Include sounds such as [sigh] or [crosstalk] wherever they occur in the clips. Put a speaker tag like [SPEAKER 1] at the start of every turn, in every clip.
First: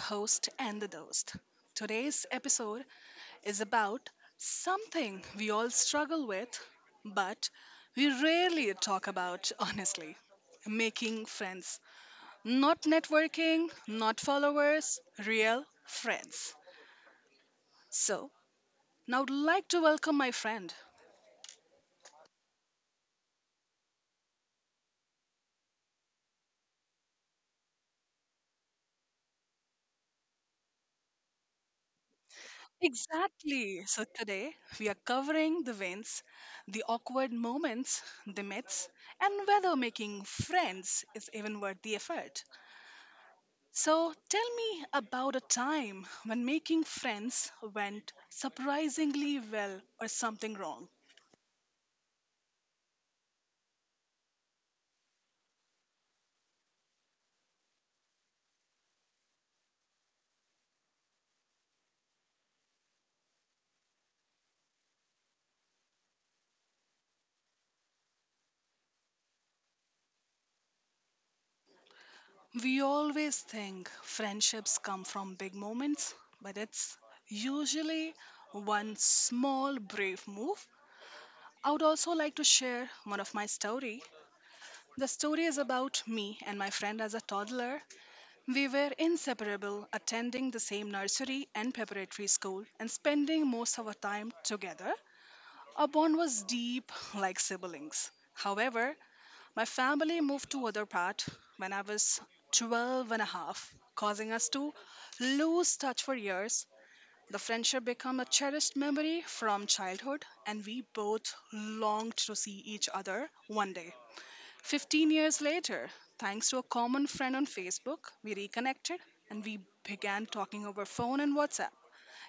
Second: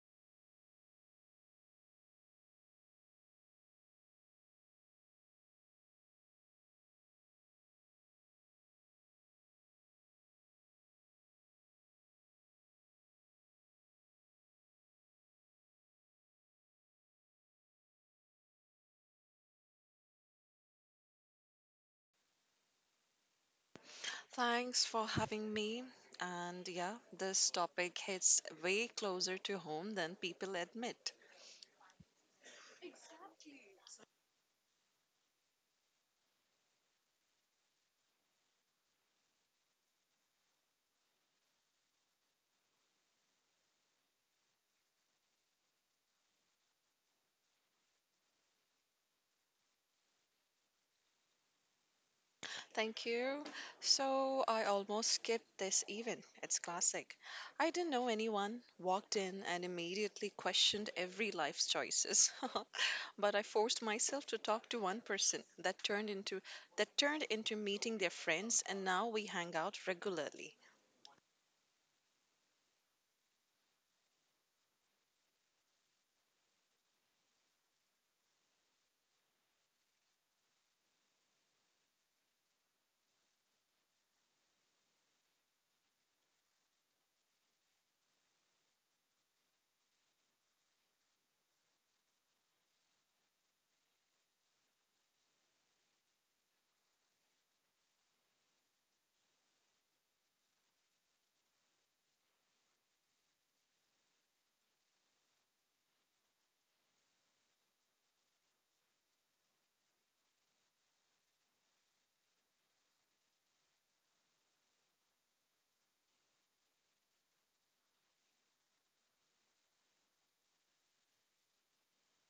[SPEAKER 1] Host and the Dost. Today's episode is about something we all struggle with, but we rarely talk about honestly making friends. Not networking, not followers, real friends. So, now I'd like to welcome my friend.
[SPEAKER 2] Thanks for having me. And yeah, this topic hits way closer to home than people admit.
[SPEAKER 1] Exactly. So today we are covering the wins, the awkward moments, the myths, and whether making friends is even worth the effort. So tell me about a time when making friends went surprisingly well or something wrong.
[SPEAKER 2] Thank you. So I almost skipped this event. It's classic. I didn't know anyone, walked in and immediately questioned every life's choices. [laughs] But I forced myself to talk to one person that turned into meeting their friends and now we hang out regularly.
[SPEAKER 1] We always think friendships come from big moments, but it's usually one small brave move. I would also like to share one of my story. The story is about me and my friend as a toddler. We were inseparable, attending the same nursery and preparatory school and spending most of our time together. Our bond was deep, like siblings. However, my family moved to other part when I was 12 and a half, causing us to lose touch for years. The friendship became a cherished memory from childhood, and we both longed to see each other one day. 15 years later, thanks to a common friend on Facebook, we reconnected and we began talking over phone and WhatsApp,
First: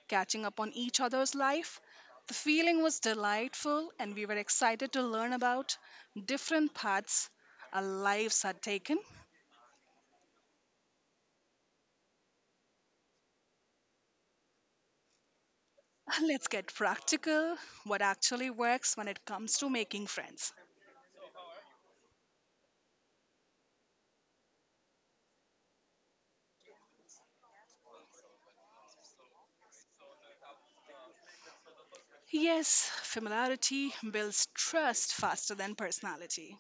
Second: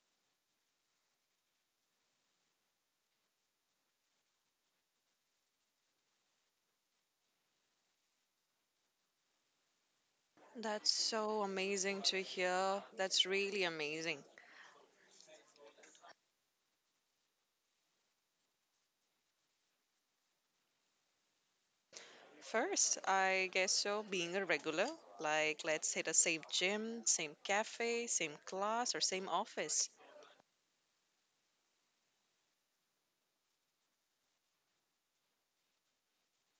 [SPEAKER 1] catching up on each other's life. The feeling was delightful, and we were excited to learn about different paths our lives had taken.
[SPEAKER 2] That's so amazing to hear. That's really amazing.
[SPEAKER 1] [laughs] Let's get practical, what actually works when it comes to making friends.
[SPEAKER 2] First, I guess so, being a regular, like let's say the same gym, same cafe, same class, or same office.
[SPEAKER 1] Yes, familiarity builds trust faster than personality.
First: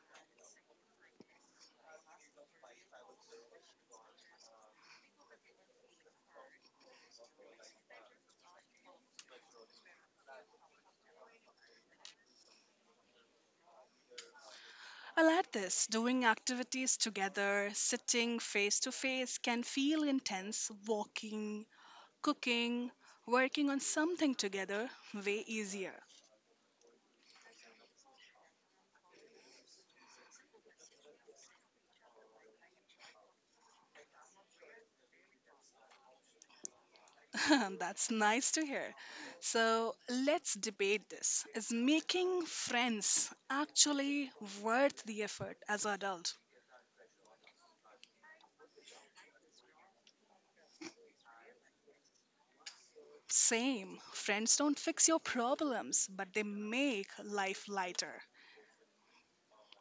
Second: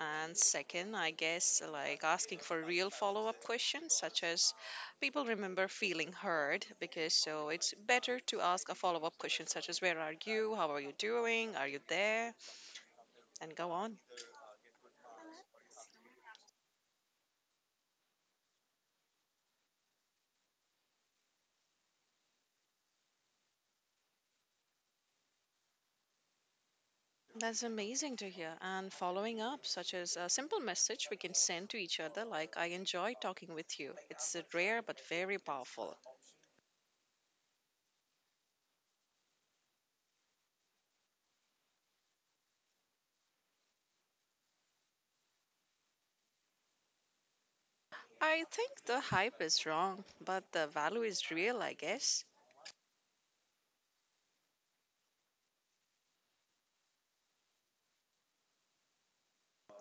[SPEAKER 2] And second, I guess like asking for real follow up questions, such as people remember feeling heard because so it's better to ask a follow up question, such as where are you, how are you doing, are you there, and go on.
[SPEAKER 1] I like this. Doing activities together, sitting face to face can feel intense. Walking, cooking, working on something together, way easier.
[SPEAKER 2] That's amazing to hear. And following up, such as a simple message we can send to each other, like, I enjoy talking with you. It's rare but very powerful.
[SPEAKER 1] [laughs] That's nice to hear. So let's debate this. Is making friends actually worth the effort as an adult?
[SPEAKER 2] I think the hype is wrong, but the value is real, I guess.
[SPEAKER 1] Same. Friends don't fix your problems, but they make life lighter.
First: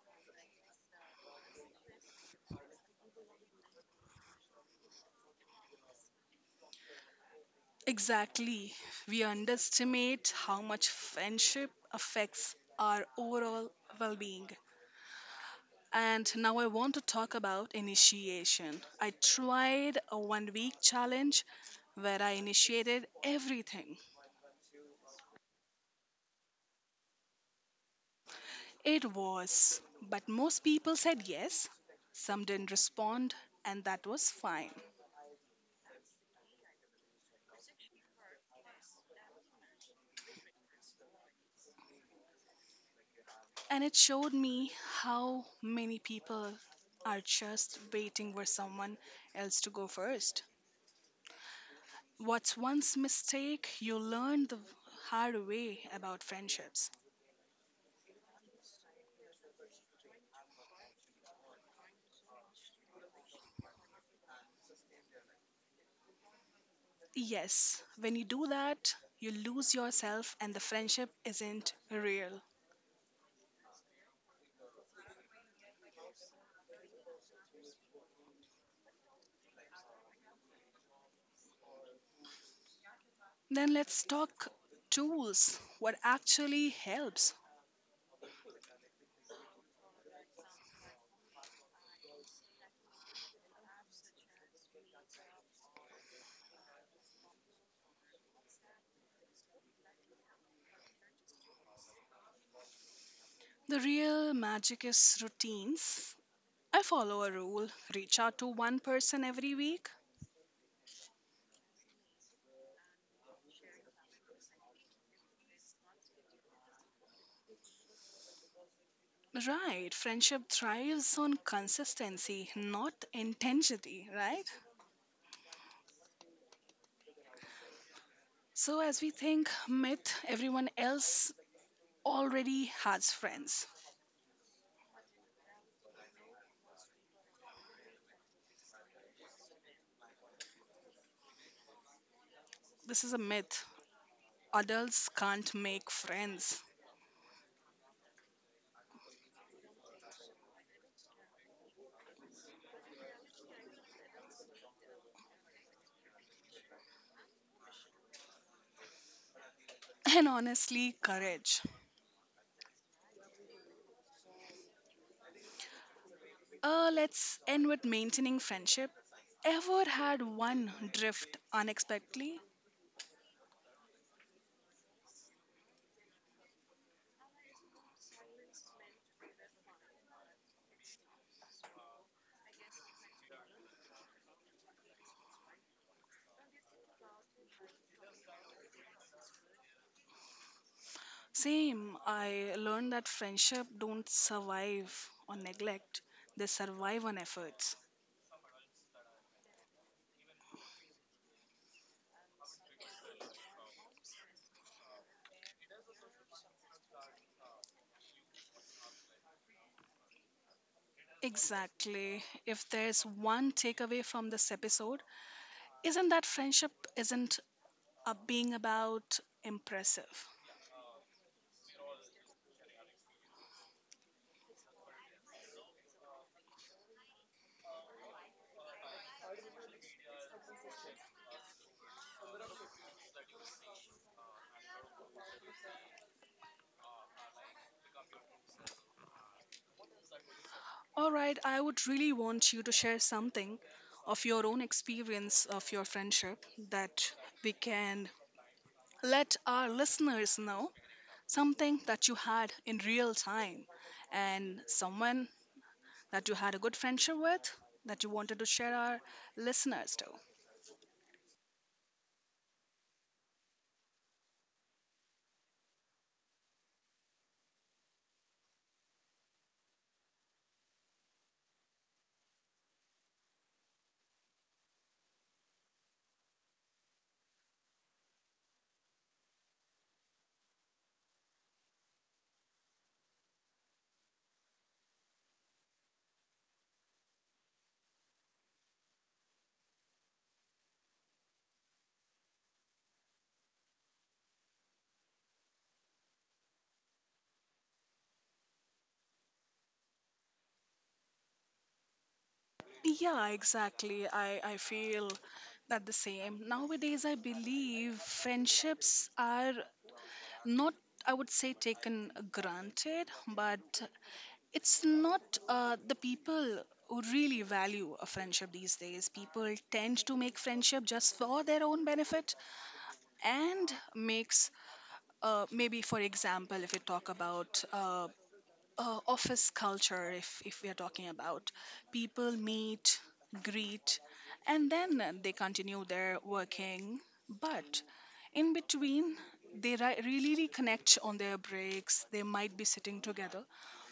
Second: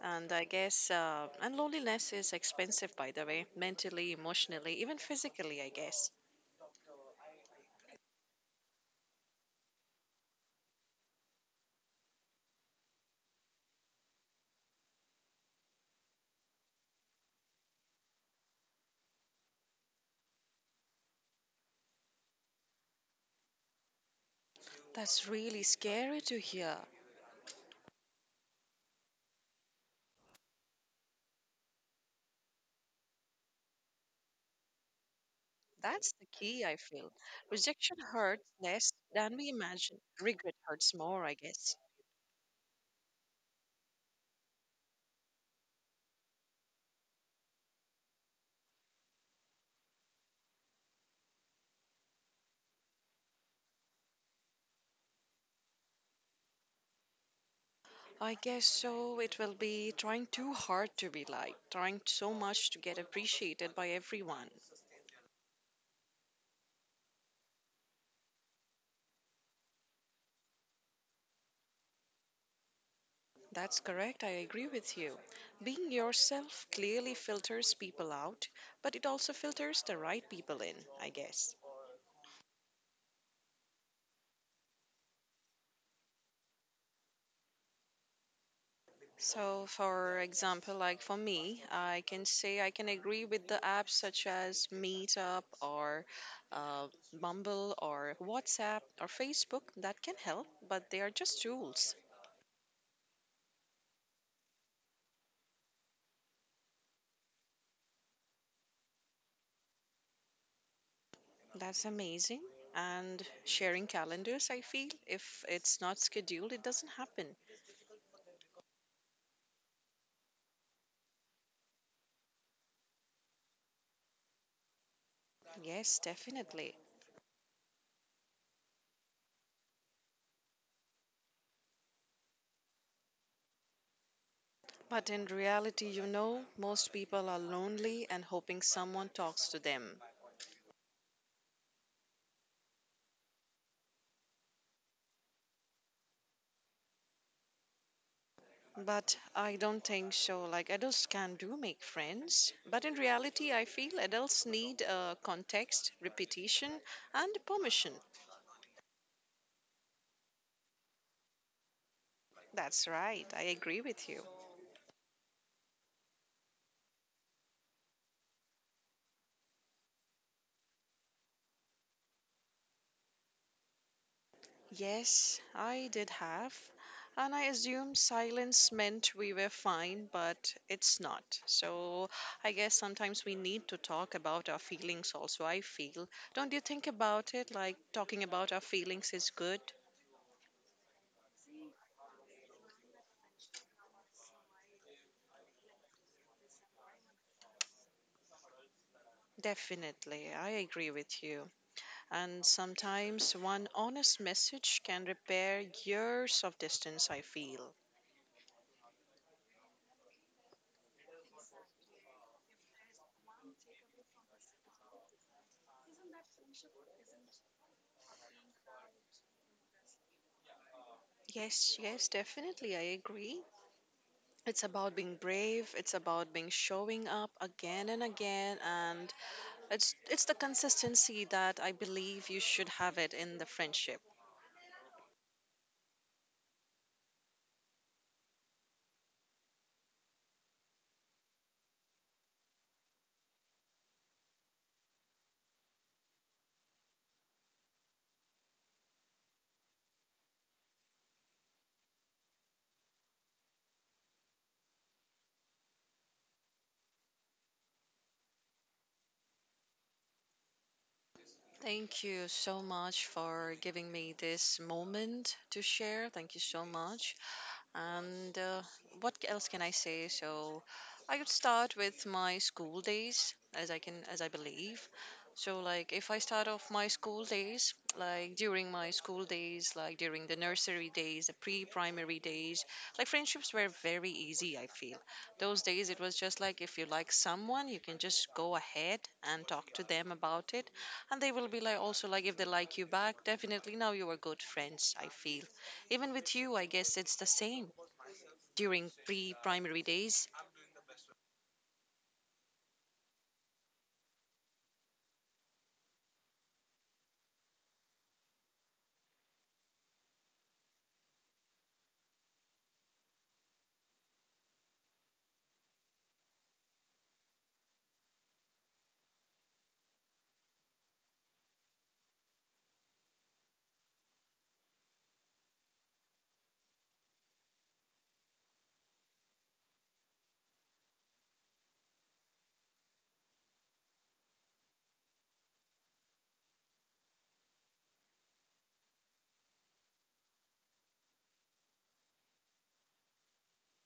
[SPEAKER 2] And I guess, and loneliness is expensive, by the way, mentally, emotionally, even physically, I guess.
[SPEAKER 1] Exactly. We underestimate how much friendship affects our overall well being. And now I want to talk about initiation. I tried a 1-week challenge where I initiated everything.
[SPEAKER 2] That's really scary to hear.
[SPEAKER 1] It was, but most people said yes, some didn't respond, and that was fine.
[SPEAKER 2] That's the key, I feel. Rejection hurts less than we imagine. Regret hurts more, I guess.
[SPEAKER 1] And it showed me how many people are just waiting for someone else to go first. What's once mistake you learn the hard way about friendships?
[SPEAKER 2] I guess so. It will be trying too hard to be liked, trying so much to get appreciated by everyone.
[SPEAKER 1] Yes, when you do that, you lose yourself and the friendship isn't real.
[SPEAKER 2] That's correct. I agree with you. Being yourself clearly filters people out, but it also filters the right people in, I guess.
[SPEAKER 1] Then let's talk tools. What actually helps?
[SPEAKER 2] So, for example, like for me, I can say I can agree with the apps such as Meetup or Bumble or WhatsApp or Facebook that can help, but they are just tools.
[SPEAKER 1] The real magic is routines. I follow a rule, reach out to one person every week.
[SPEAKER 2] That's amazing. And sharing calendars, I feel, if it's not scheduled, it doesn't happen.
[SPEAKER 1] Right, friendship thrives on consistency, not intensity, right?
[SPEAKER 2] Yes, definitely.
[SPEAKER 1] So, as we think myth, everyone else already has friends.
[SPEAKER 2] But in reality, you know, most people are lonely and hoping someone talks to them.
[SPEAKER 1] This is a myth. Adults can't make friends.
[SPEAKER 2] But I don't think so. Like, adults can do make friends. But in reality, I feel adults need context, repetition, and permission.
[SPEAKER 1] [laughs] And honestly, courage.
[SPEAKER 2] That's right. I agree with you.
[SPEAKER 1] Let's end with maintaining friendship. Ever had one drift unexpectedly?
[SPEAKER 2] Yes, I did have. And I assumed silence meant we were fine, but it's not. So I guess sometimes we need to talk about our feelings also. I feel. Don't you think about it? Like talking about our feelings is good?
[SPEAKER 1] Same. I learned that friendship don't survive on neglect. They survive on efforts.
[SPEAKER 2] Definitely, I agree with you. And sometimes one honest message can repair years of distance, I feel.
[SPEAKER 1] Exactly. If there's one takeaway from this episode, isn't that friendship isn't being about impressive.
[SPEAKER 2] Yes, yes, definitely, I agree. It's about being brave, it's about being showing up again and again and it's the consistency that I believe you should have it in the friendship.
[SPEAKER 1] Alright, I would really want you to share something of your own experience of your friendship that we can let our listeners know, something that you had in real time and someone that you had a good friendship with that you wanted to share our listeners to.
[SPEAKER 2] Thank you so much for giving me this moment to share. Thank you so much. And what else can I say? So I could start with my school days as I can as I believe. So like if I start off my school days, like during my school days, like during the nursery days, the pre-primary days, like friendships were very easy, I feel. Those days it was just like if you like someone, you can just go ahead and talk to them about it and they will be like also like if they like you back, definitely now you are good friends, I feel even with you I guess it's the same during pre primary days.
[SPEAKER 1] Yeah, exactly. I feel that the same. Nowadays, I believe friendships are not, I would say, taken granted, but it's not the people who really value a friendship these days. People tend to make friendship just for their own benefit and makes, maybe, for example, if you talk about office culture, if we are talking about people meet, greet, and then they continue their working, but in between they really reconnect on their breaks. They might be sitting together,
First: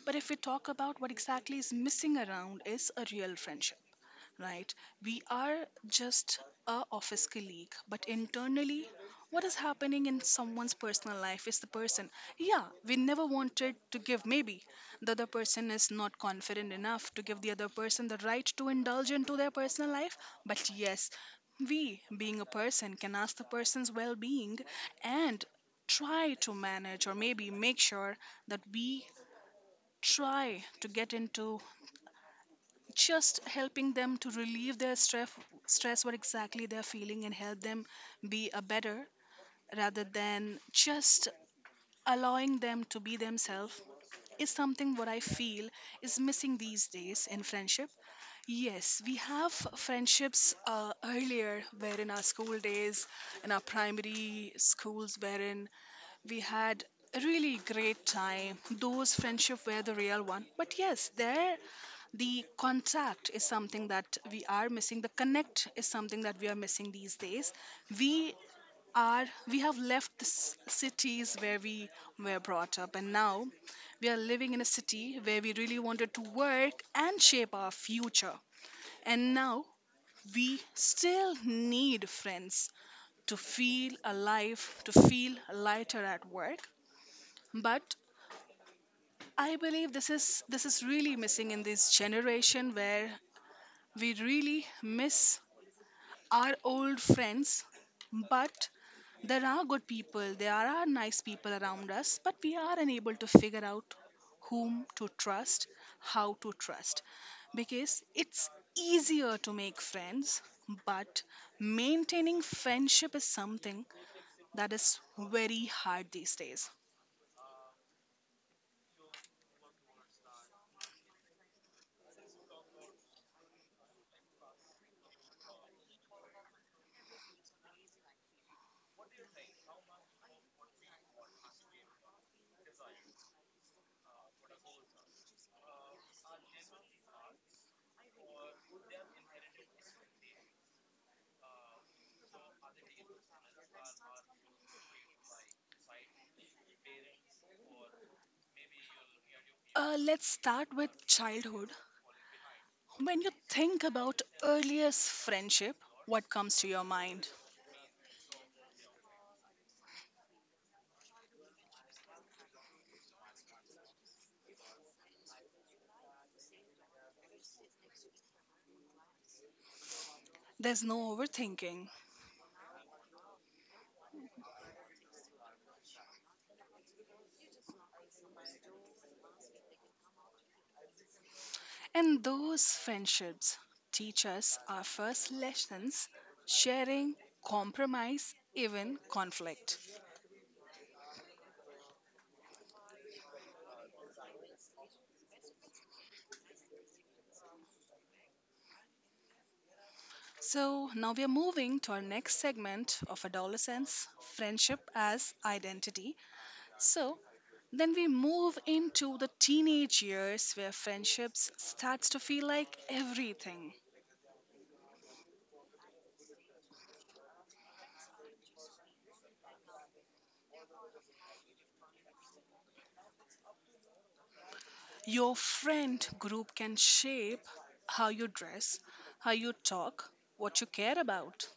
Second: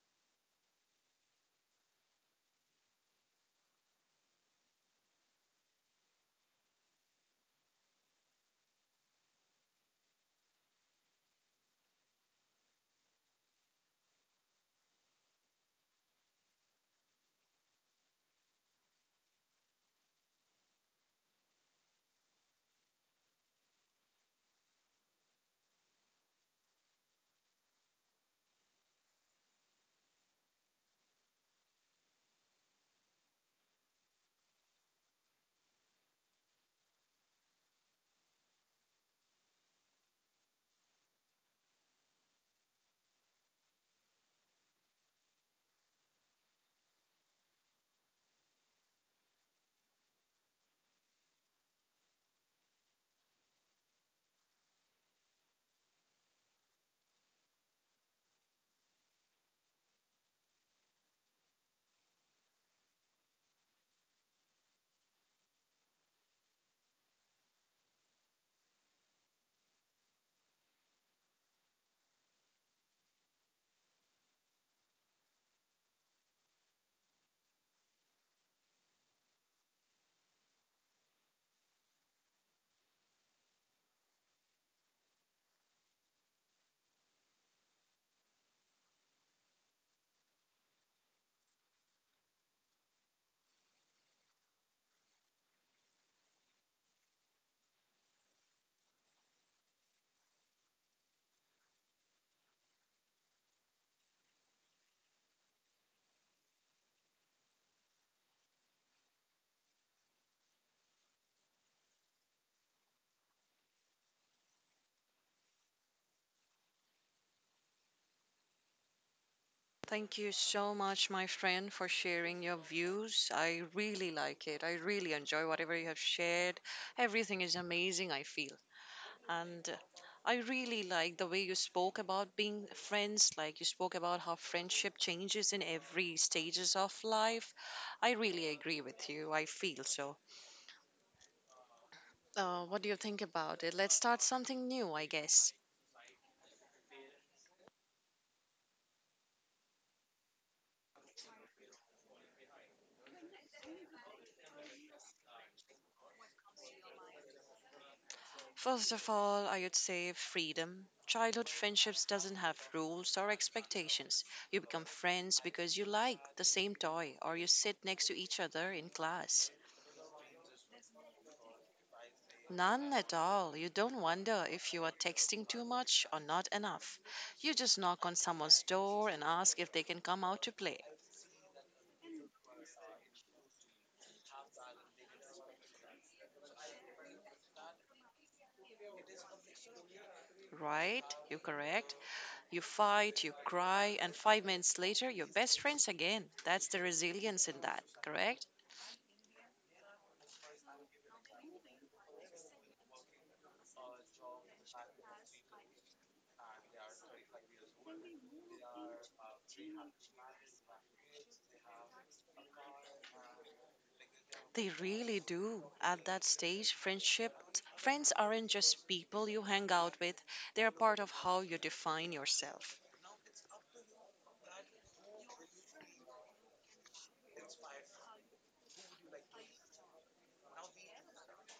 [SPEAKER 1] but if we talk about what exactly is missing around is a real friendship, right? We are just a office colleague, but internally, what is happening in someone's personal life is the person. Yeah, we never wanted to give. Maybe the other person is not confident enough to give the other person the right to indulge into their personal life. But yes, we, being a person, can ask the person's well-being and try to manage or maybe make sure that we try to get into just helping them to relieve their stress what exactly they're feeling, and help them be a better rather than just allowing them to be themselves is something what I feel is missing these days in friendship. Yes, we have friendships earlier where in our school days, in our primary schools, wherein we had a really great time. Those friendship were the real one, but yes, there, the contact is something that we are missing, the connect is something that we are missing these days. we we have left the cities where we were brought up, and now we are living in a city where we really wanted to work and shape our future. And now we still need friends to feel alive, to feel lighter at work. But I believe this is really missing in this generation where we really miss are old friends, but there are good people, there are nice people around us, but we are unable to figure out whom to trust, how to trust. Because it's easier to make friends, but maintaining friendship is something that is very hard these days.
[SPEAKER 2] Thank you so much, my friend, for sharing your views. I really like it. I really enjoy whatever you have shared. Everything is amazing, I feel. And I really like the way you spoke about being friends, like you spoke about how friendship changes in every stages of life. I really agree with you. I feel so. What do you think about it? Let's start something new, I guess.
[SPEAKER 1] Let's start with childhood. When you think about earliest friendship, what comes to your mind?
[SPEAKER 2] First of all, I would say freedom. Childhood friendships doesn't have rules or expectations. You become friends because you like the same toy or you sit next to each other in class.
[SPEAKER 1] There's no overthinking.
[SPEAKER 2] None at all. You don't wonder if you are texting too much or not enough. You just knock on someone's door and ask if they can come out to play.
[SPEAKER 1] And those friendships teach us our first lessons: sharing, compromise, even conflict.
[SPEAKER 2] Right? You're correct. You fight, you cry, and 5 minutes later, you're best friends again. That's the resilience in that, correct?
[SPEAKER 1] So now we are moving to our next segment of adolescence, friendship as identity. So then we move into the teenage years where friendships starts to feel like everything.
[SPEAKER 2] They really do. At that stage, friends aren't just people you hang out with. They are part of how you define yourself.
[SPEAKER 1] Your friend group can shape how you dress, how you talk, what you care about.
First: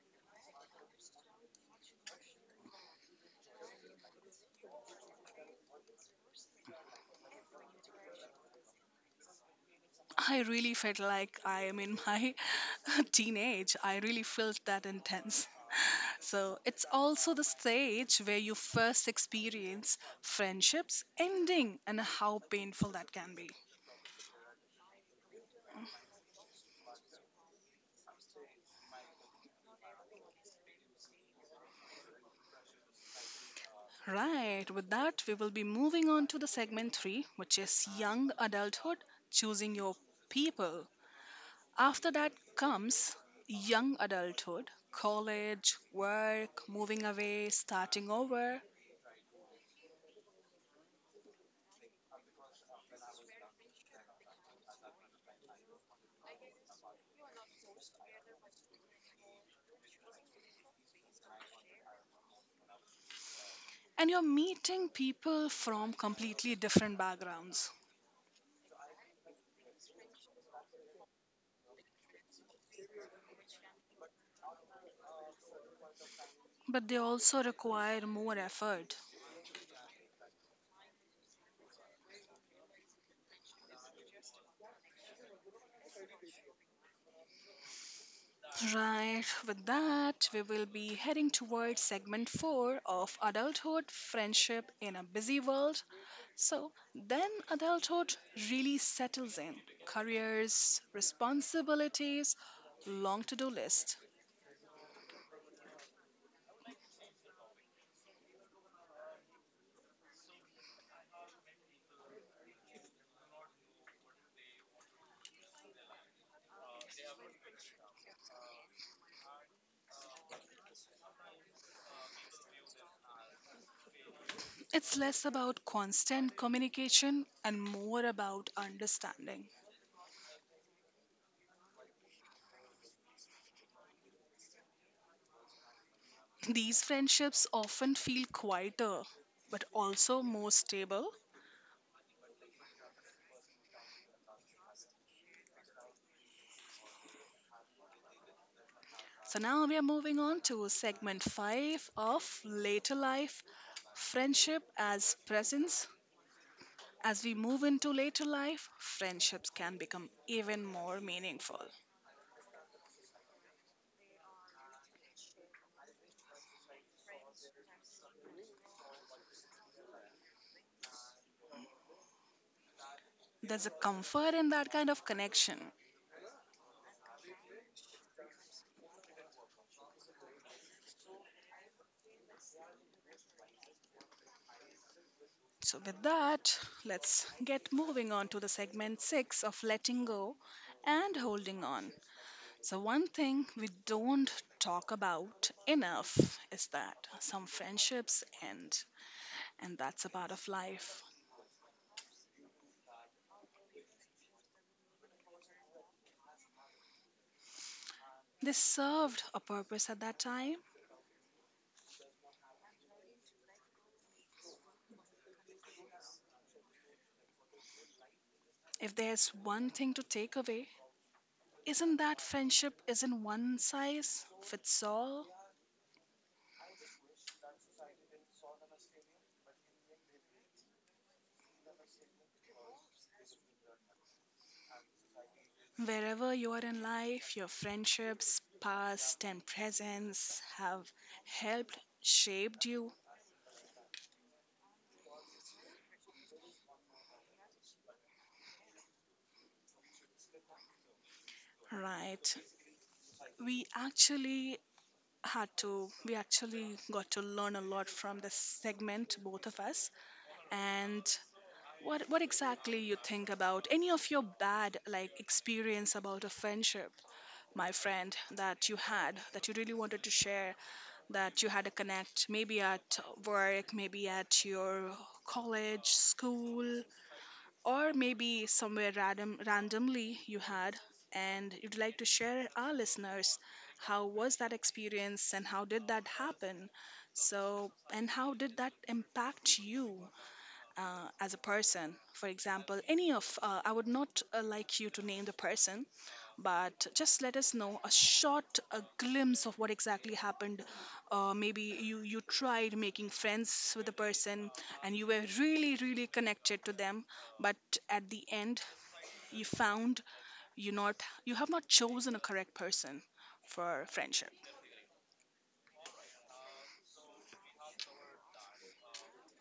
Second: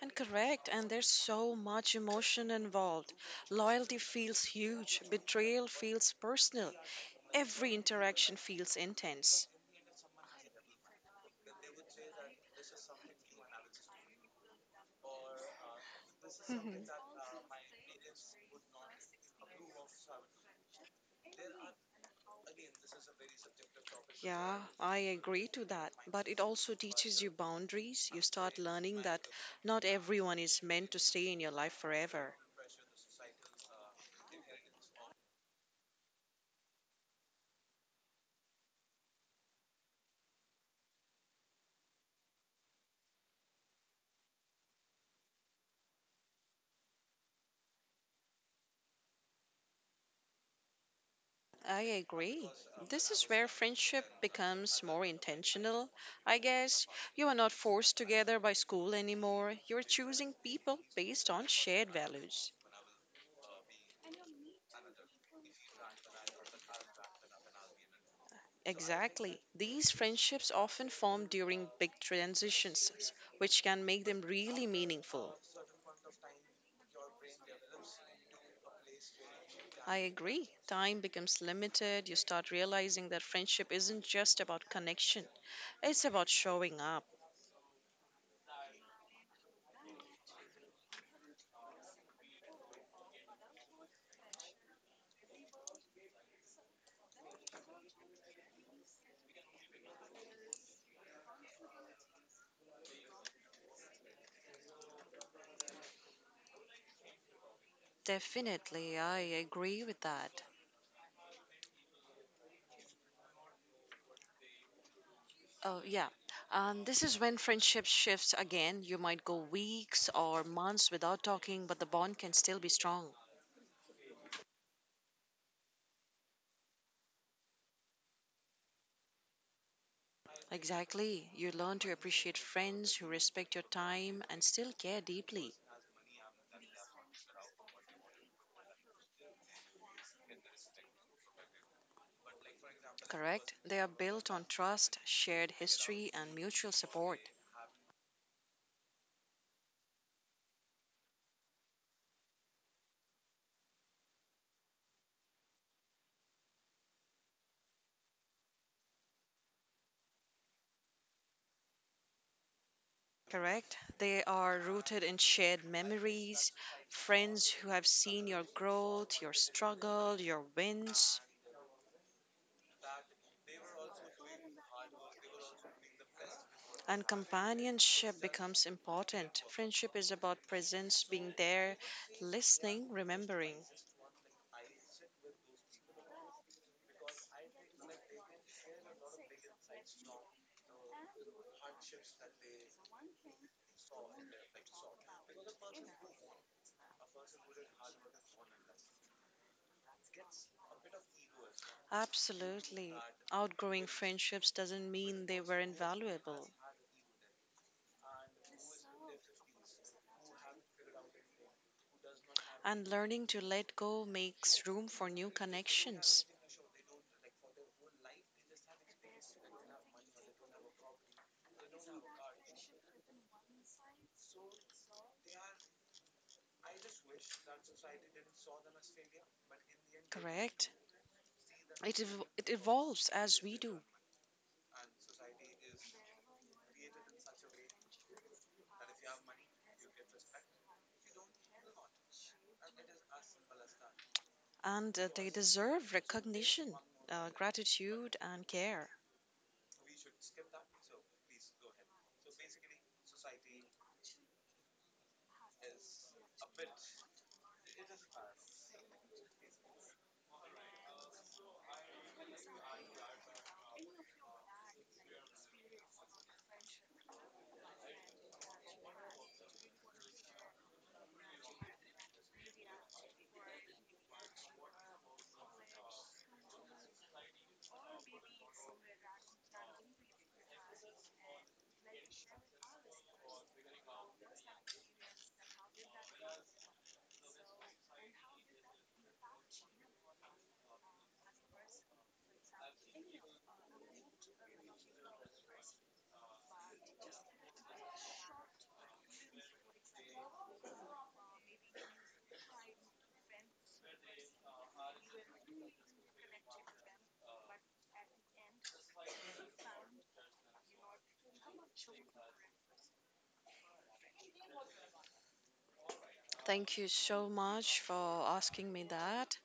[SPEAKER 2] And correct, and there's so much emotion involved. Loyalty feels huge, betrayal feels personal. Every interaction feels intense.
[SPEAKER 1] I really felt like I am in my [laughs] teenage. I really felt that intense. [laughs] So
[SPEAKER 2] Mhm.
[SPEAKER 1] it's also the stage where you first experience friendships ending and how painful that can be.
[SPEAKER 2] Yeah, I agree to that. But it also teaches you boundaries. You start learning that not everyone is meant to stay in your life forever.
[SPEAKER 1] Right, with that, we will be moving on to the segment three, which is young adulthood, choosing your people. After that comes young adulthood, college, work, moving away, starting over.
[SPEAKER 2] I agree. This is where friendship becomes more intentional. I guess you are not forced together by school anymore. You're choosing people based on shared values.
[SPEAKER 1] And you're meeting people from completely different backgrounds,
[SPEAKER 2] Exactly. These friendships often form during big transitions, which can make them really meaningful.
[SPEAKER 1] but they also require more effort.
[SPEAKER 2] I agree. Time becomes limited. You start realizing that friendship isn't just about connection, it's about showing up.
[SPEAKER 1] Right, with that, we will be heading towards segment 4 of adulthood, friendship in a busy world. So, then adulthood really settles in: careers, responsibilities, long to do list.
[SPEAKER 2] Definitely, I agree with that. Oh, yeah. This is when friendship shifts again. You might go weeks or months without talking, but the bond can still be strong.
[SPEAKER 1] It's less about constant communication and more about understanding.
[SPEAKER 2] Exactly. You learn to appreciate friends who respect your time and still care deeply.
[SPEAKER 1] These friendships often feel quieter, but also more stable.
[SPEAKER 2] Correct? They are built on trust, shared history, and mutual support.
[SPEAKER 1] So now we are moving on to segment 5 of Later Life Friendship as Presence. As we move into later life, friendships can become even more meaningful.
[SPEAKER 2] Correct? They are rooted in shared memories, friends who have seen your growth, your struggle, your wins.
[SPEAKER 1] There's a comfort in that kind of connection.
[SPEAKER 2] And companionship becomes important. Friendship is about presence, being there, listening, remembering.
[SPEAKER 1] So, with that, let's get moving on to the segment 6 of letting go and holding on. So, one thing we don't talk about enough is that some friendships end, and that's a part of life.
[SPEAKER 2] Absolutely. Outgrowing friendships doesn't mean they were invaluable.
[SPEAKER 1] They served a purpose at that time.
[SPEAKER 2] And learning to let go makes room for new connections.
[SPEAKER 1] If there's one thing to take away, isn't that friendship isn't one size fits all?
[SPEAKER 2] Correct? It evolves as we do,
[SPEAKER 1] Wherever you are in life, your friendships, past and presents, have helped shaped you,
[SPEAKER 2] and they deserve recognition, gratitude, and care.
[SPEAKER 1] right? We actually we actually got to learn a lot from this segment, both of us. And what exactly you think about any of your bad like experience about a friendship, my friend, that you had, that you really wanted to share, that you had a connect maybe at work, maybe at your college, school, or maybe somewhere randomly you had, and you'd like to share our listeners how was that experience and how did that happen, so, and how did that impact you as a person. For example, I would not like you to name the person, but just let us know a glimpse of what exactly happened. Maybe you tried making friends with the person and you were really, really connected to them, but at the end, you found you have not chosen a correct person for friendship.
[SPEAKER 2] Thank you so much for asking me that.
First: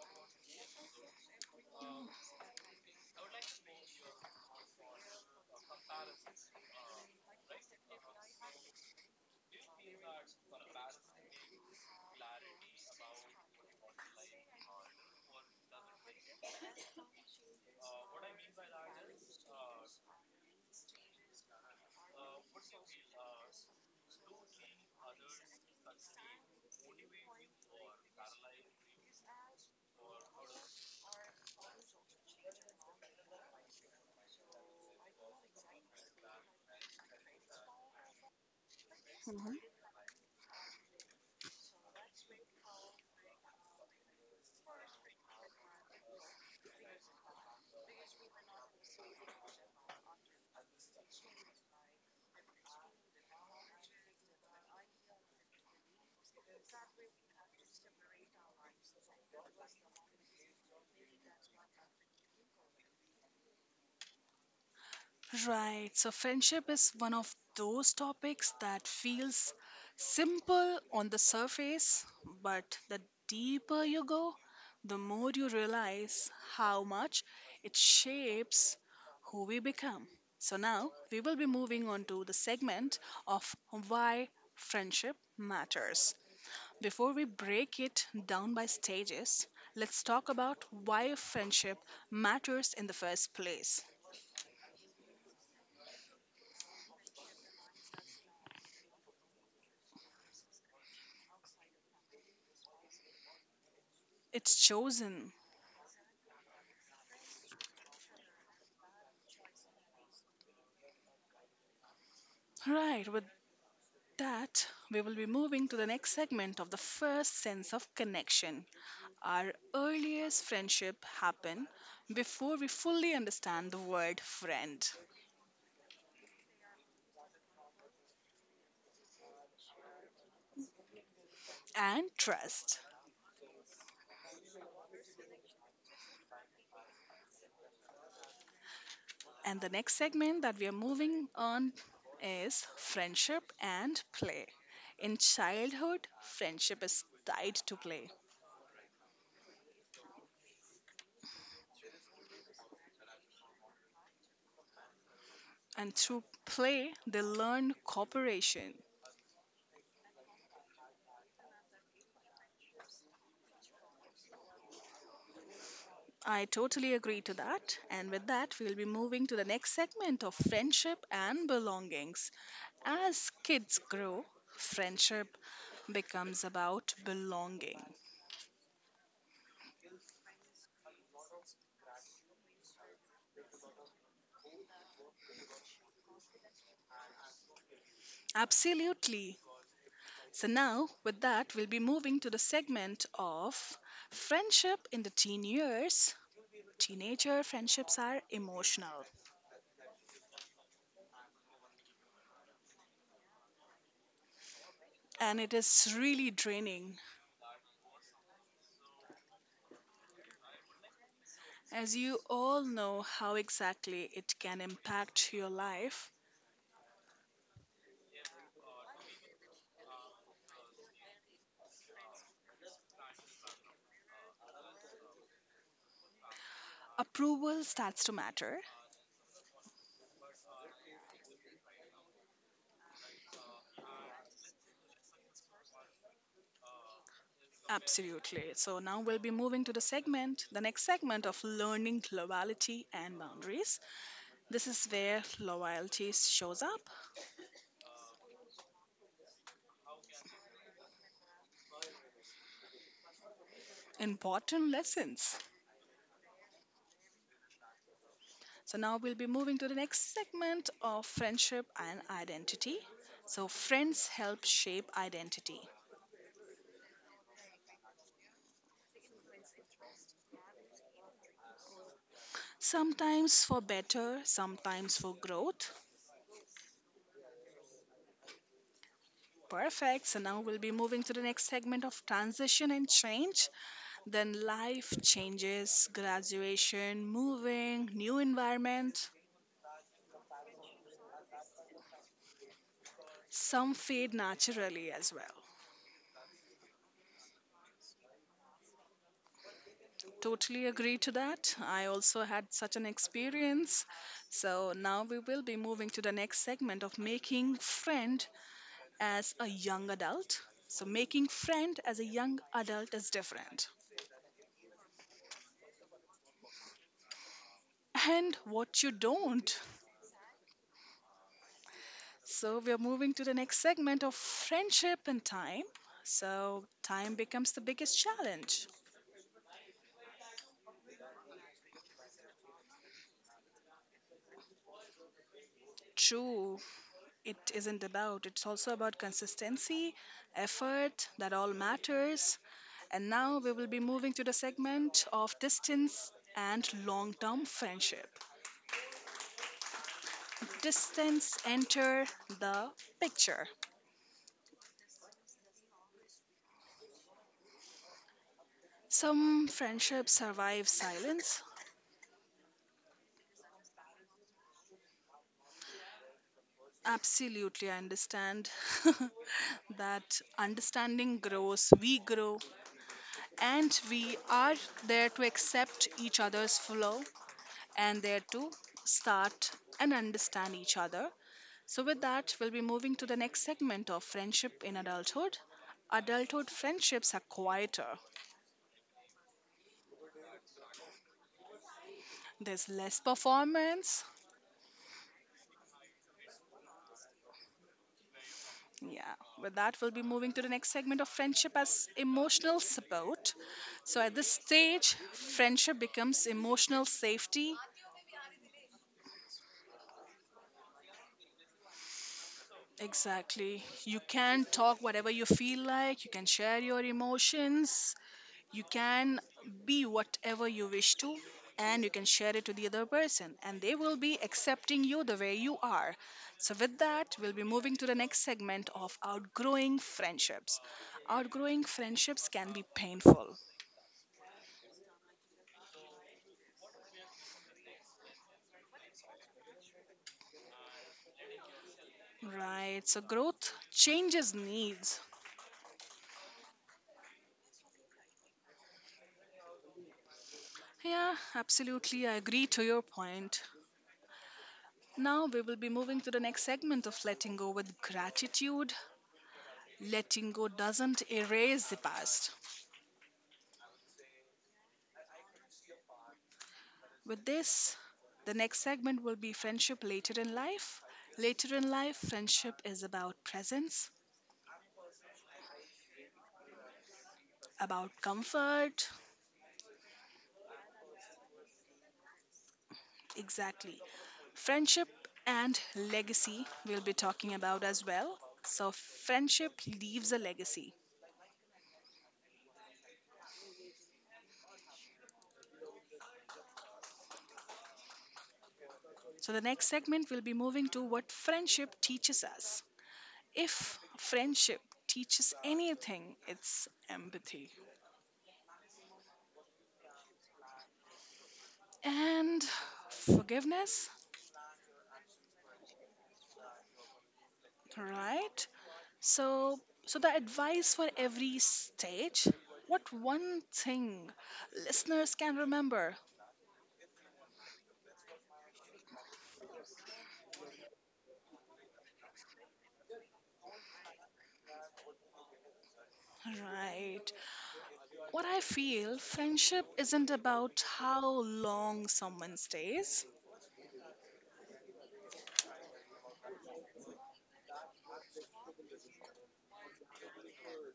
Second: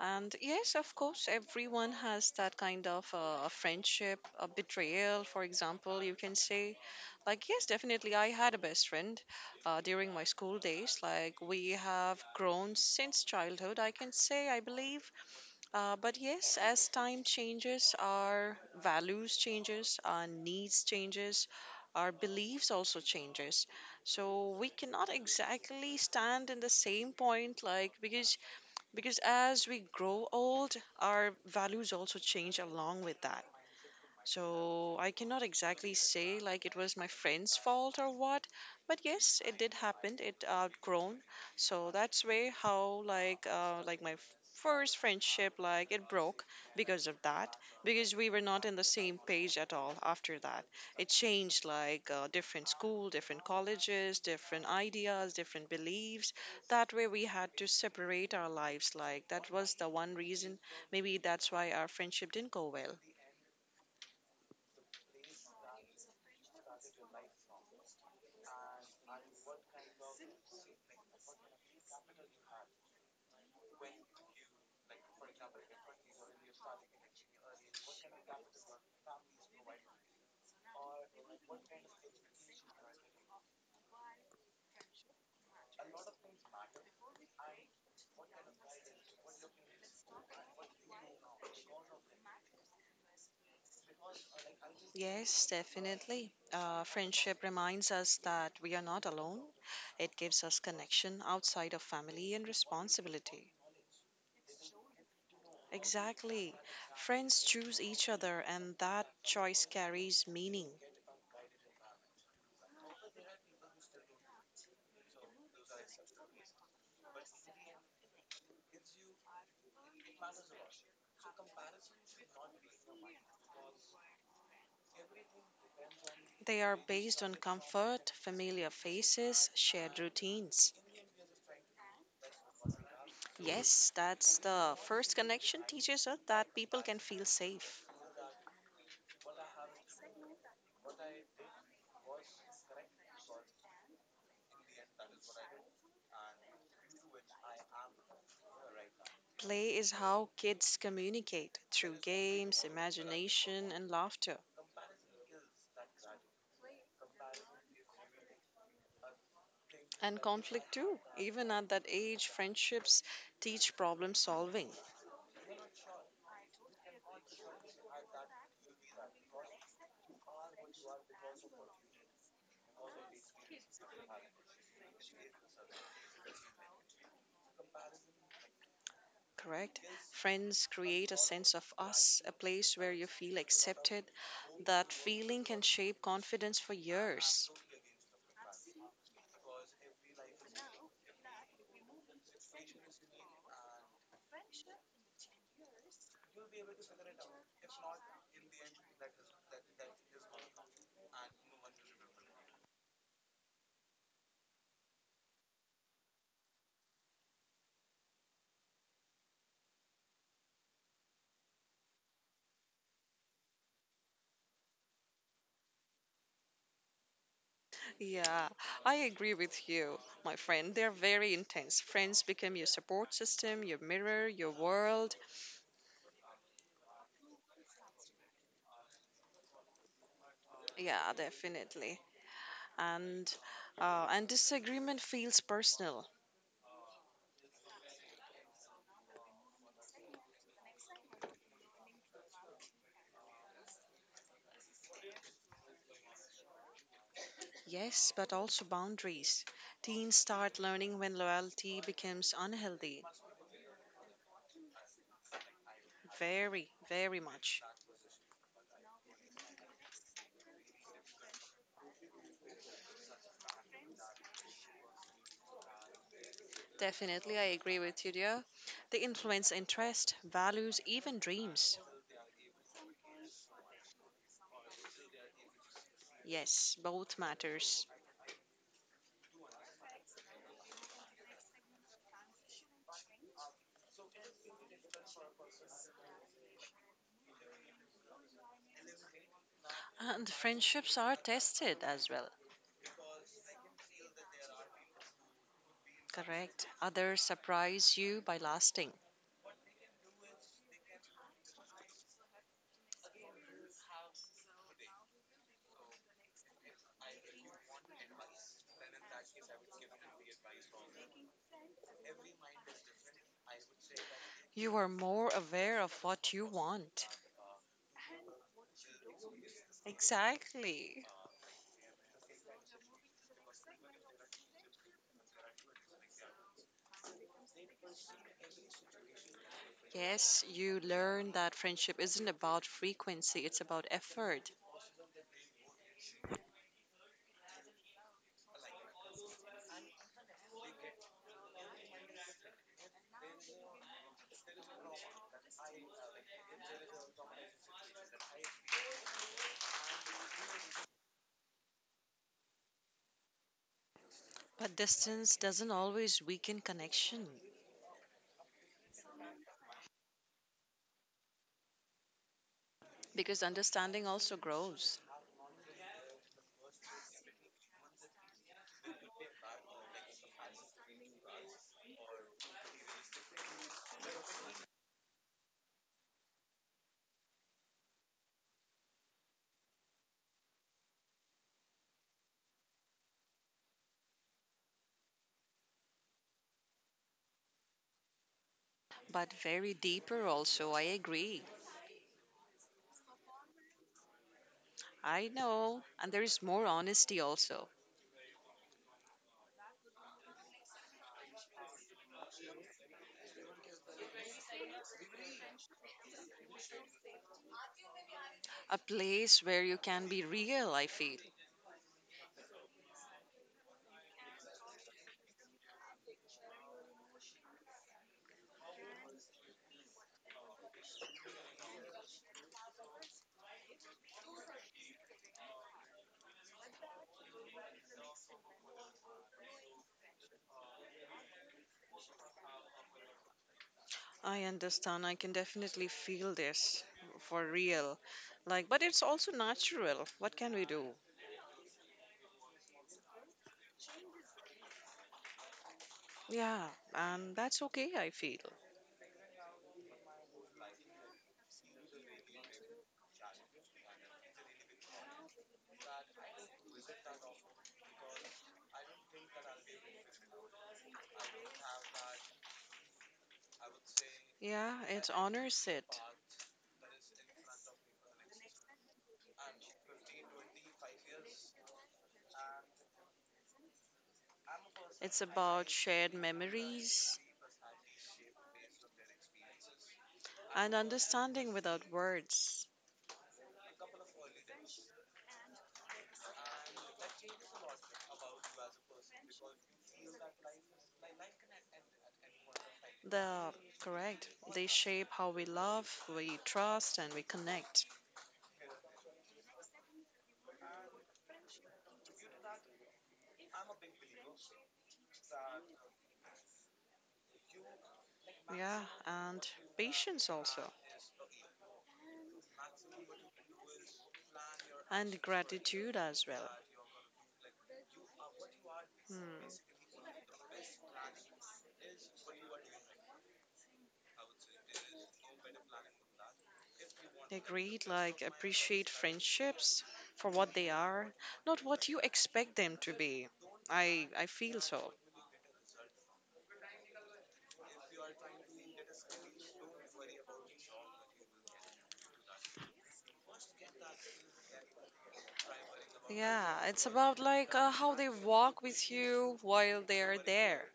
[SPEAKER 2] And yes, of course, everyone has that kind of friendship, a betrayal, for example, you can say. Like, yes, definitely, I had a best friend during my school days. Like, we have grown since childhood, I can say, I believe. But yes, as time changes, our values changes, our needs changes, our beliefs also changes. So we cannot exactly stand in the same point, like, because as we grow old, our values also change along with that. So I cannot exactly say like it was my friend's fault or what, but yes, it did happen. It outgrown. So that's way how like my first friendship like it broke because of that because we were not in the same page at all after that. It changed like different school, different colleges, different ideas, different beliefs. That way we had to separate our lives. Like that was the one reason. Maybe that's why our friendship didn't go well.
[SPEAKER 1] Right. So, friendship is one of those topics that feels simple on the surface, but the deeper you go, the more you realize how much it shapes who we become. So, now we will be moving on to the segment of why friendship matters. Before we break it down by stages, let's talk about why friendship matters in the first place.
[SPEAKER 2] Yes, definitely. Friendship reminds us that we are not alone. It gives us connection outside of family and responsibility.
[SPEAKER 1] It's chosen.
[SPEAKER 2] Exactly. Friends choose each other, and that choice carries meaning.
[SPEAKER 1] Right, with that, we will be moving to the next segment of the first sense of connection. Our earliest friendship happen before we fully understand the word friend,
[SPEAKER 2] They are based on comfort, familiar faces, shared routines.
[SPEAKER 1] and trust.
[SPEAKER 2] Yes, that's the first connection teaches us that people can feel safe.
[SPEAKER 1] And the next segment that we are moving on is friendship and play. In childhood, friendship is tied to play,
[SPEAKER 2] Play is how kids communicate through games, imagination, and laughter.
[SPEAKER 1] and through play, they learn cooperation.
[SPEAKER 2] And conflict too. Even at that age, friendships teach problem solving,
[SPEAKER 1] I totally agree to that. And with that, we'll be moving to the next segment of friendship and belongings. As kids grow, friendship becomes about belonging.
[SPEAKER 2] correct? Friends create a sense of us, a place where you feel accepted. That feeling can shape confidence for years.
[SPEAKER 1] Absolutely. So, now with that, we'll be moving to the segment of friendship in the teen years. Teenager friendships are emotional and it is really draining as you all know how exactly it can impact your life.
[SPEAKER 2] Yeah, I agree with you, my friend. They're very intense. Friends become your support system, your mirror, your world.
[SPEAKER 1] Approval starts to matter.
[SPEAKER 2] Yeah, definitely. And and disagreement feels personal.
[SPEAKER 1] Absolutely. So now we'll be moving to the next segment of learning loyalty and boundaries. This is where loyalty shows up.
[SPEAKER 2] Yes, but also boundaries. Teens start learning when loyalty becomes unhealthy.
[SPEAKER 1] Important lessons.
[SPEAKER 2] Very, very much.
[SPEAKER 1] So now we'll be moving to the next segment of friendship and identity. So friends help shape identity.
[SPEAKER 2] Definitely, I agree with you, dear. They influence interest, values, even dreams.
[SPEAKER 1] Sometimes for better, sometimes for growth.
[SPEAKER 2] Yes, both matters.
[SPEAKER 1] Perfect. So now we'll be moving to the next segment of transition and change. Then life changes, graduation, moving, new environment.
[SPEAKER 2] And friendships are tested as well.
[SPEAKER 1] Some fade naturally as well.
[SPEAKER 2] Correct. Others surprise you by lasting.
[SPEAKER 1] Totally agree to that. I also had such an experience. So now we will be moving to the next segment of making friend as a young adult. So making friend as a young adult is different.
[SPEAKER 2] You are more aware of what you want.
[SPEAKER 1] And what you don't.
[SPEAKER 2] Exactly.
[SPEAKER 1] So we are moving to the next segment of friendship and time. So time becomes the biggest challenge.
[SPEAKER 2] Yes, you learn that friendship isn't about frequency, it's about effort.
[SPEAKER 1] True, it isn't about. It's also about consistency, effort, that all matters. And now we will be moving to the segment of distance and long term friendship. Distance enter the picture.
[SPEAKER 2] But distance doesn't always weaken connection
[SPEAKER 1] Some friendships survive silence.
[SPEAKER 2] because understanding also grows,
[SPEAKER 1] Absolutely, I understand [laughs] that understanding grows, we grow, and we are there to accept each other's flaw and there to start and understand each other. So, with that, we'll be moving to the next segment of friendship in adulthood. Adulthood friendships are quieter,
[SPEAKER 2] but very deeper also. I agree.
[SPEAKER 1] there's less performance.
[SPEAKER 2] I know. And there is more honesty also.
[SPEAKER 1] Yeah, with that, we'll be moving to the next segment of friendship as emotional support. So, at this stage, friendship becomes emotional safety.
[SPEAKER 2] A place where you can be real, I feel.
[SPEAKER 1] Exactly. You can talk whatever you feel like, you can share your emotions. You can be whatever you wish to and you can share it to the other person and they will be accepting you the way you are. So with that, we'll be moving to the next segment of outgrowing friendships. Outgrowing friendships can be painful.
[SPEAKER 2] I understand. I can definitely feel this for real. Like, but it's also natural. What can we do?
[SPEAKER 1] Right. So growth changes needs.
[SPEAKER 2] Yeah. And that's okay, I feel.
[SPEAKER 1] Yeah, absolutely. I agree to your point. Now we will be moving to the next segment of letting go with gratitude. Letting go doesn't erase the past.
[SPEAKER 2] Yeah, it honors it.
[SPEAKER 1] With this, the next segment will be friendship later in life. Later in life, friendship is about presence,
[SPEAKER 2] It's about shared memories
[SPEAKER 1] about comfort.
[SPEAKER 2] and understanding without words.
[SPEAKER 1] Exactly. Friendship and legacy we'll be talking about as well. So, friendship leaves a legacy.
[SPEAKER 2] The correct. They shape how we love, we trust, and we connect.
[SPEAKER 1] So, the next segment will be moving to what friendship teaches us. If friendship teaches anything, it's empathy
[SPEAKER 2] Yeah, and patience also,
[SPEAKER 1] and forgiveness,
[SPEAKER 2] and gratitude as well.
[SPEAKER 1] right?
[SPEAKER 2] Hmm.
[SPEAKER 1] So, so the advice for every stage, what one thing listeners can remember,
[SPEAKER 2] Agreed. Like appreciate friendships for what they are, not what you expect them to be. I feel so.
[SPEAKER 1] right? What I feel, friendship isn't about how long someone stays.
[SPEAKER 2] Yeah, it's about like how they walk with you while they are there.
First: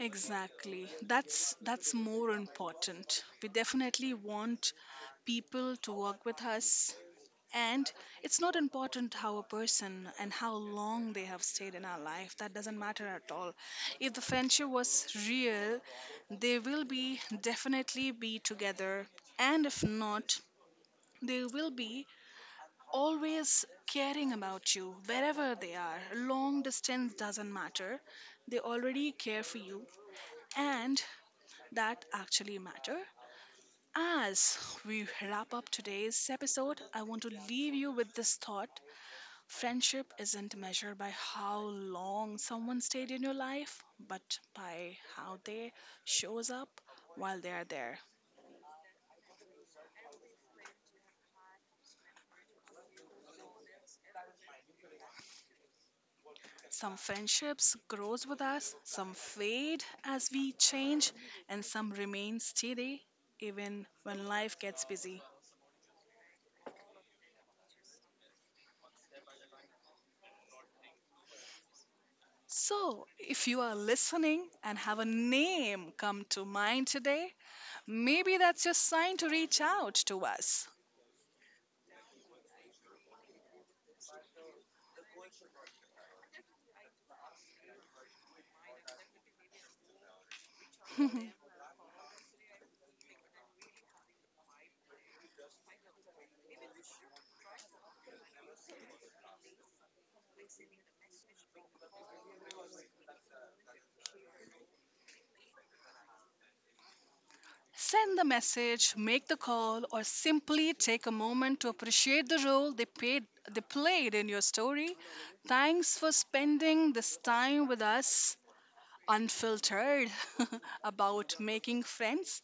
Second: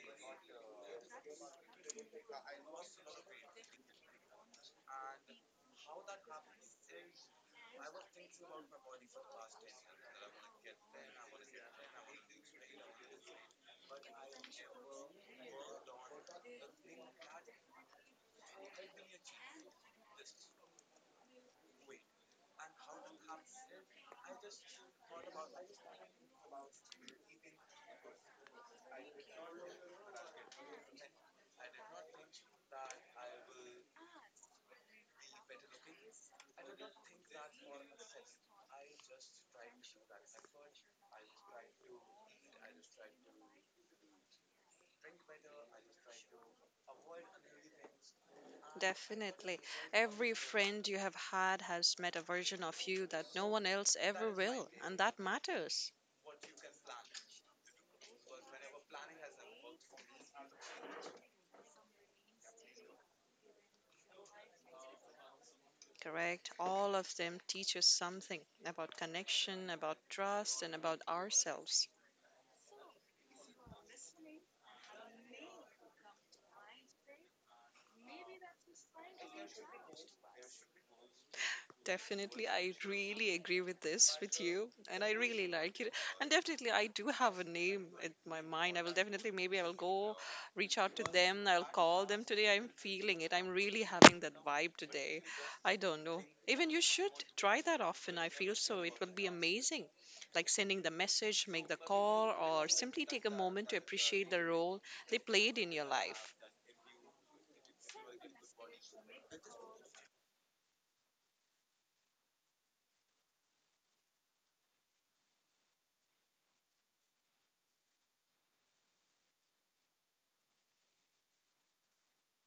[SPEAKER 1] Exactly. That's more important. We definitely want people to work with us. And it's not important how a person and how long they have stayed in our life. That doesn't matter at all. If the friendship was real, they will be definitely be together. And if not, they will be always caring about you wherever they are. Long distance doesn't matter. They already care for you. And that actually matter. As we wrap up today's episode, I want to leave you with this thought. Friendship isn't measured by how long someone stayed in your life, but by how they shows up while they are there.
[SPEAKER 2] Definitely. Every friend you have had has met a version of you that no one else ever will, and that matters.
[SPEAKER 1] Some friendships grows with us, some fade as we change, and some remain steady even when life gets busy.
[SPEAKER 2] Correct? All of them teach us something about connection, about trust, and about ourselves.
[SPEAKER 1] So, if you are listening and have a name come to mind today, maybe that's your sign to reach out to us.
[SPEAKER 2] Definitely, I really agree with this with you, and I really like it. And definitely, I do have a name in my mind. I will definitely, maybe I will go reach out to
[SPEAKER 1] [laughs]
[SPEAKER 2] them. I'll call them today. I'm feeling it. I'm really having that vibe today. I don't know. Even you should try that often. I feel so. It will be amazing. Like sending the message, make the call, or simply take a moment to appreciate the role they played in your life.
[SPEAKER 1] Send the message, make the call, or simply take a moment to appreciate the role they, paid, they played in your story. Thanks for spending this time with us, unfiltered, [laughs] about making friends.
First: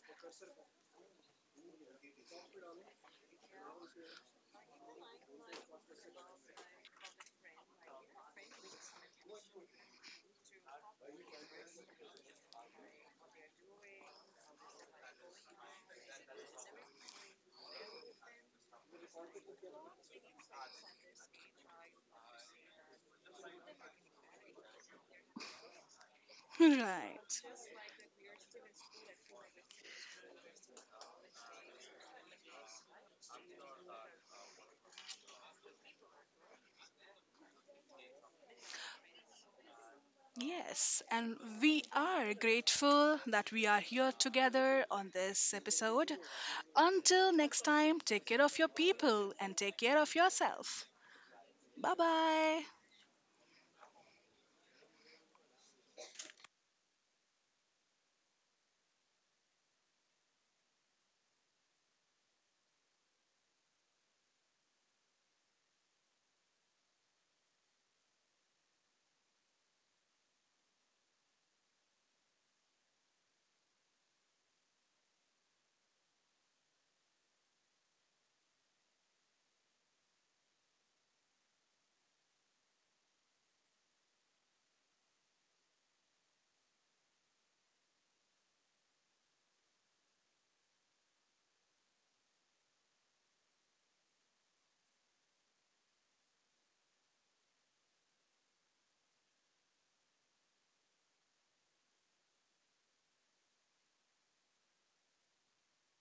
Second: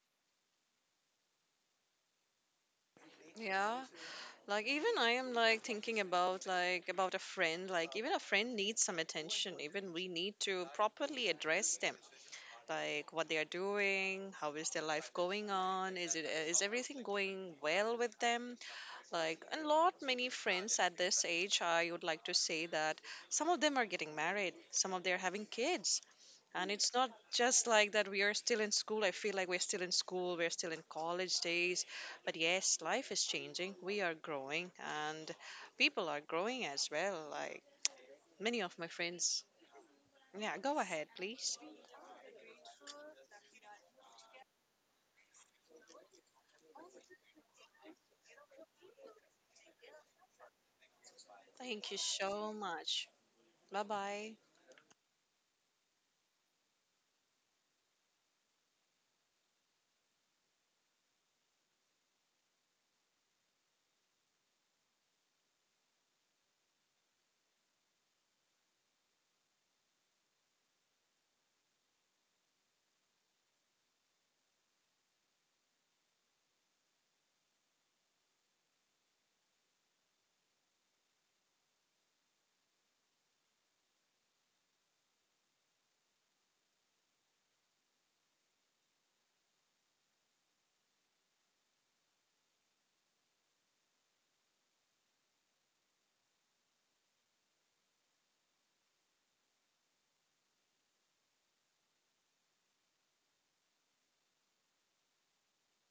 [SPEAKER 2] Yeah, like even I am like thinking about like about a friend like even a friend needs some attention even we need to properly address them like what they are doing how is their life going on is it is everything going well with them like a lot many friends at this age I would like to say that some of them are getting married some of them are having kids
[SPEAKER 1] [laughs]
[SPEAKER 2] and it's not
[SPEAKER 1] Right.
[SPEAKER 2] just like that we are still in school I feel like we're still in school we're still in college days but yes life is changing we are growing and people are growing as well like many of my friends yeah go
[SPEAKER 1] Yes,
[SPEAKER 2] ahead
[SPEAKER 1] and
[SPEAKER 2] please.
[SPEAKER 1] we are grateful that we are here together on this episode. Until next time, take care of your people and take care of yourself.
[SPEAKER 2] Thank
[SPEAKER 1] Bye
[SPEAKER 2] you so
[SPEAKER 1] bye.
[SPEAKER 2] much. Bye bye.